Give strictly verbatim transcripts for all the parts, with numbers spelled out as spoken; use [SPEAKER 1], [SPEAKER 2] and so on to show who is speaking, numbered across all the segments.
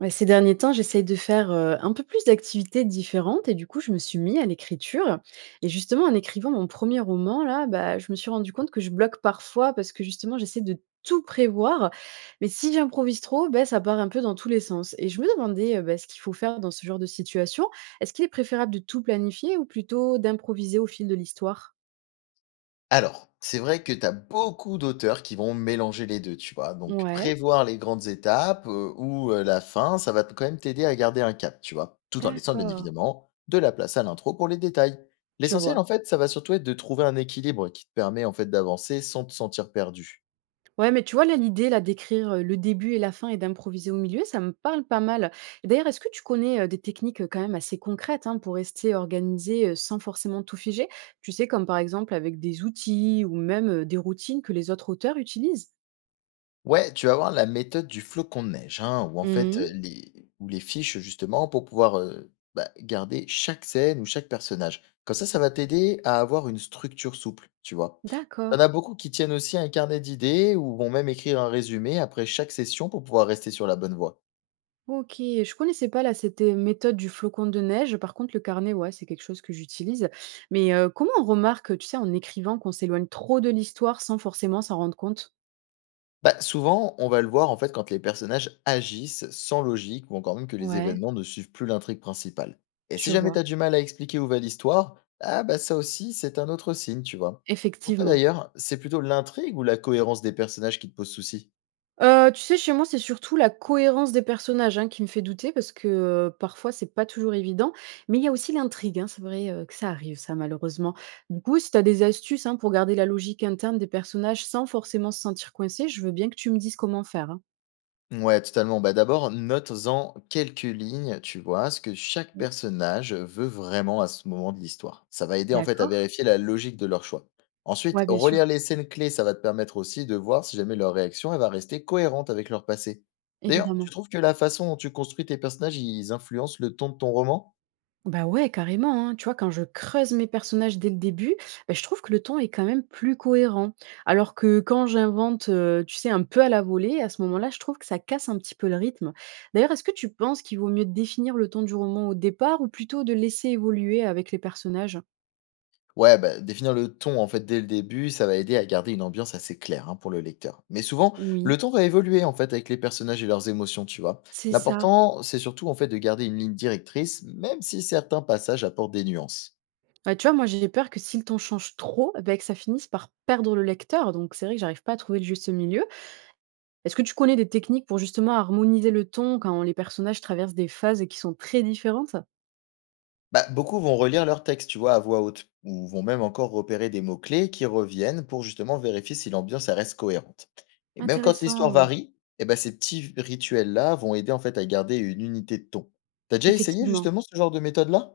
[SPEAKER 1] Ouais, ces derniers temps, j'essaye de faire, heu, un peu plus d'activités différentes et du coup, je me suis mis à l'écriture et justement, en écrivant mon premier roman là, bah, je me suis rendu compte que je bloque parfois parce que justement, j'essaie de tout prévoir, mais si j'improvise trop, beh, ça part un peu dans tous les sens et je me demandais, heu, bah, ce qu'il faut faire dans ce genre de situation. Est-ce qu'il est préférable de tout planifier ou plutôt d'improviser au fil de l'histoire?
[SPEAKER 2] Alors, c'est vrai que tu as beaucoup d'auteurs qui vont mélanger les deux, tu vois? Donc
[SPEAKER 1] Ouais.
[SPEAKER 2] prévoir les grandes étapes, heu, ou, heu, la fin, ça va t quand même t'aider à garder un cap, tu vois? Tout en laissant bien
[SPEAKER 1] D'accord.
[SPEAKER 2] évidemment de la place à l'intro pour les détails.
[SPEAKER 1] Je
[SPEAKER 2] L'essentiel
[SPEAKER 1] vois.
[SPEAKER 2] en fait, ça va surtout être de trouver un équilibre qui te permet en fait d'avancer sans te sentir perdu.
[SPEAKER 1] Ouais, mais tu vois, là, l'idée, là, d'écrire, heu, le début et la fin et d'improviser au milieu, ça me parle pas mal. Et d'ailleurs, est-ce que tu connais, heu, des techniques, heu, quand même assez concrètes, hein, pour rester organisé, heu, sans forcément tout figer? Tu sais, comme par exemple avec des outils ou même, heu, des routines que les autres auteurs utilisent?
[SPEAKER 2] Ouais, tu vas avoir la méthode du flocon de neige, hein, où en fait,
[SPEAKER 1] Mmh.
[SPEAKER 2] heu, les où les fiches justement pour pouvoir, heu, bah, garder chaque scène ou chaque personnage. Comme ça, ça va t'aider à avoir une structure souple, tu vois? Tu
[SPEAKER 1] D'accord.
[SPEAKER 2] en as beaucoup qui tiennent aussi un carnet d'idées ou vont même écrire un résumé après chaque session pour pouvoir rester sur la bonne voie.
[SPEAKER 1] OK, je connaissais pas, là, cette, heu, méthode du flocon de neige. Par contre, le carnet, ouais, c'est quelque chose que j'utilise. Mais, heu, comment on remarque, tu sais, en écrivant qu'on s'éloigne trop de l'histoire sans forcément s'en rendre compte?
[SPEAKER 2] Bah, souvent, on va le voir en fait quand les personnages agissent sans logique ou encore même que les
[SPEAKER 1] Ouais,
[SPEAKER 2] événements ne suivent plus l'intrigue principale. Et si
[SPEAKER 1] je
[SPEAKER 2] jamais
[SPEAKER 1] vois,
[SPEAKER 2] t'as du mal à expliquer où va l'histoire, ah bah ça aussi, c'est un autre signe, tu vois. Pour toi
[SPEAKER 1] effectivement.
[SPEAKER 2] d'ailleurs, c'est plutôt l'intrigue ou la cohérence des personnages qui te pose souci?
[SPEAKER 1] Heu, tu sais, chez moi, c'est surtout la cohérence des personnages, hein, qui me fait douter parce que, heu, parfois, c'est pas toujours évident. Mais il y a aussi l'intrigue, hein, c'est vrai, heu, que ça arrive ça, malheureusement. Du coup, si tu as des astuces, hein, pour garder la logique interne des personnages sans forcément se sentir coincé, je veux bien que tu me dises comment faire, hein.
[SPEAKER 2] Ouais, totalement. Bah, d'abord, note-en quelques lignes, tu vois, ce que chaque
[SPEAKER 1] Mmh.
[SPEAKER 2] personnage veut vraiment à ce moment de l'histoire. Ça va aider en fait à
[SPEAKER 1] D'accord?
[SPEAKER 2] vérifier la logique de leur choix. Ensuite,
[SPEAKER 1] Ouais, bien
[SPEAKER 2] relire
[SPEAKER 1] sûr,
[SPEAKER 2] les scènes clés, ça va te permettre aussi de voir si jamais leur réaction elle va rester cohérente avec leur passé. D'ailleurs, tu
[SPEAKER 1] évidemment.
[SPEAKER 2] trouves que la façon dont tu construis tes personnages, ils influencent le ton de ton roman?
[SPEAKER 1] Bah ouais, carrément, hein. Tu vois, quand je creuse mes personnages dès le début, bah, je trouve que le ton est quand même plus cohérent. Alors que quand j'invente, euh, tu sais, un peu à la volée, à ce moment-là, je trouve que ça casse un petit peu le rythme. D'ailleurs, est-ce que tu penses qu'il vaut mieux définir le ton du roman au départ ou plutôt de laisser évoluer avec les personnages?
[SPEAKER 2] Ouais, bah, définir le ton en fait dès le début, ça va aider à garder une ambiance assez claire hein, pour le lecteur. Mais souvent,
[SPEAKER 1] Oui,
[SPEAKER 2] le ton va évoluer en fait avec les personnages et leurs émotions, tu vois.
[SPEAKER 1] c'est ça.
[SPEAKER 2] L'important, c'est surtout en fait de garder une ligne directrice, même si certains passages apportent des nuances.
[SPEAKER 1] Ouais, tu vois, moi j'ai peur que si le ton change trop, bah, que ça finisse par perdre le lecteur. Donc c'est vrai que j'arrive pas à trouver le juste milieu. Est-ce que tu connais des techniques pour justement harmoniser le ton quand les personnages traversent des phases qui sont très différentes?
[SPEAKER 2] Bah, beaucoup vont relire leur texte, tu vois, à voix haute, ou vont même encore repérer des mots-clés qui reviennent pour justement vérifier si l'ambiance elle reste cohérente. Et même quand l'histoire
[SPEAKER 1] Intéressant,
[SPEAKER 2] varie, eh ben, ces petits rituels-là vont aider en fait à garder une unité de ton. T'as déjà essayé
[SPEAKER 1] effectivement.
[SPEAKER 2] justement ce genre de méthode-là?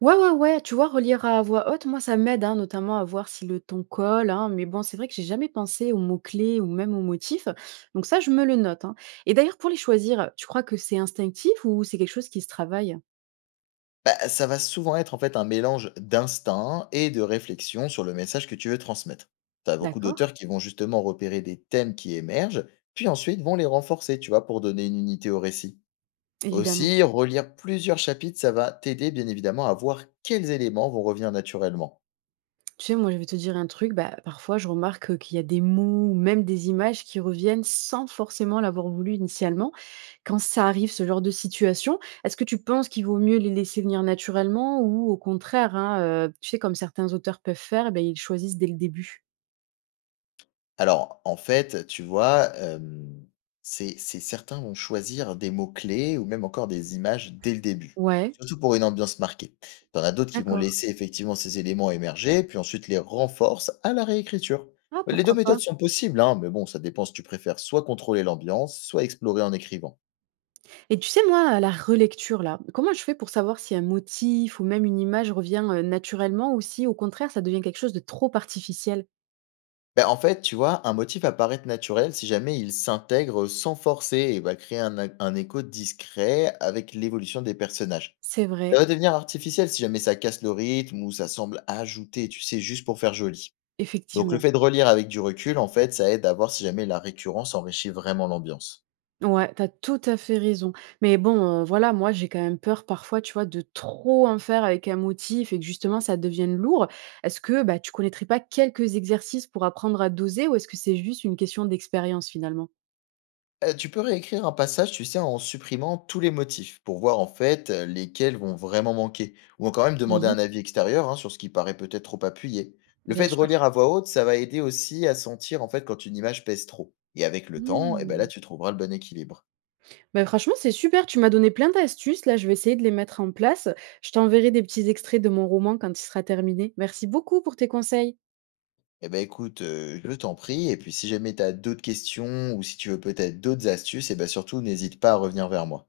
[SPEAKER 1] Ouais, ouais, ouais, tu vois, relire à voix haute, moi, ça m'aide, hein, notamment à voir si le ton colle, hein, mais bon, c'est vrai que j'ai jamais pensé aux mots-clés ou même aux motifs, donc ça, je me le note, hein. Et d'ailleurs, pour les choisir, tu crois que c'est instinctif ou c'est quelque chose qui se travaille?
[SPEAKER 2] Bah, ça va souvent être en fait un mélange d'instinct et de réflexion sur le message que tu veux transmettre. Tu as beaucoup
[SPEAKER 1] D'accord,
[SPEAKER 2] d'auteurs qui vont justement repérer des thèmes qui émergent, puis ensuite vont les renforcer, tu vois, pour donner une unité au récit.
[SPEAKER 1] évidemment.
[SPEAKER 2] Aussi, relire plusieurs chapitres, ça va t'aider bien évidemment à voir quels éléments vont revenir naturellement.
[SPEAKER 1] Tu sais, moi, je vais te dire un truc, bah, parfois je remarque euh, qu'il y a des mots ou même des images qui reviennent sans forcément l'avoir voulu initialement. Quand ça arrive, ce genre de situation, est-ce que tu penses qu'il vaut mieux les laisser venir naturellement ou au contraire, hein, euh, tu sais, comme certains auteurs peuvent faire, eh ben, ils choisissent dès le début?
[SPEAKER 2] Alors, en fait, tu vois, hem, c'est c'est certains vont choisir des mots-clés ou même encore des images dès le début,
[SPEAKER 1] Ouais,
[SPEAKER 2] surtout pour une ambiance marquée. Tu en as d'autres qui vont
[SPEAKER 1] d'accord.
[SPEAKER 2] laisser effectivement ces éléments émerger, puis ensuite les renforcent à la réécriture.
[SPEAKER 1] Ah,
[SPEAKER 2] Les deux
[SPEAKER 1] pourquoi pas?
[SPEAKER 2] méthodes sont possibles, hein, mais bon, ça dépend si tu préfères soit contrôler l'ambiance, soit explorer en écrivant.
[SPEAKER 1] Et tu sais, moi, à la relecture, là, comment je fais pour savoir si un motif ou même une image revient euh, naturellement ou si au contraire, ça devient quelque chose de trop artificiel?
[SPEAKER 2] Ben en fait, tu vois, un motif apparaît naturel si jamais il s'intègre sans forcer et va créer un un écho discret avec l'évolution des personnages.
[SPEAKER 1] C'est
[SPEAKER 2] Ça
[SPEAKER 1] vrai,
[SPEAKER 2] va devenir artificiel si jamais ça casse le rythme ou ça semble ajouté, tu sais, juste pour faire joli. Donc le
[SPEAKER 1] effectivement.
[SPEAKER 2] fait de relire avec du recul, en fait, ça aide à voir si jamais la récurrence enrichit vraiment l'ambiance.
[SPEAKER 1] Ouais, t'as tout à fait raison. Mais bon, heu, voilà, moi, j'ai quand même peur parfois, tu vois, de trop en faire avec un motif et que justement ça devienne lourd. Est-ce que, bah, tu connaîtrais pas quelques exercices pour apprendre à doser ou est-ce que c'est juste une question d'expérience finalement?
[SPEAKER 2] Euh, tu peux réécrire un passage, tu sais, en supprimant tous les motifs pour voir en fait euh, lesquels vont vraiment manquer. Ou encore même demander un
[SPEAKER 1] Oui,
[SPEAKER 2] avis extérieur hein, sur ce qui paraît peut-être trop appuyé. Le
[SPEAKER 1] bien
[SPEAKER 2] fait de
[SPEAKER 1] sûr.
[SPEAKER 2] relire à voix haute, ça va aider aussi à sentir en fait quand une image pèse trop. Et avec le temps, eh ben là,
[SPEAKER 1] Mmh.
[SPEAKER 2] tu trouveras le bon équilibre.
[SPEAKER 1] Bah, franchement, c'est super, tu m'as donné plein d'astuces là, je vais essayer de les mettre en place. Je t'enverrai des petits extraits de mon roman quand il sera terminé. Merci beaucoup pour tes conseils.
[SPEAKER 2] Eh ben écoute, heu, je t'en prie et puis si jamais tu as d'autres questions ou si tu veux peut-être d'autres astuces et ben surtout n'hésite pas à revenir vers moi.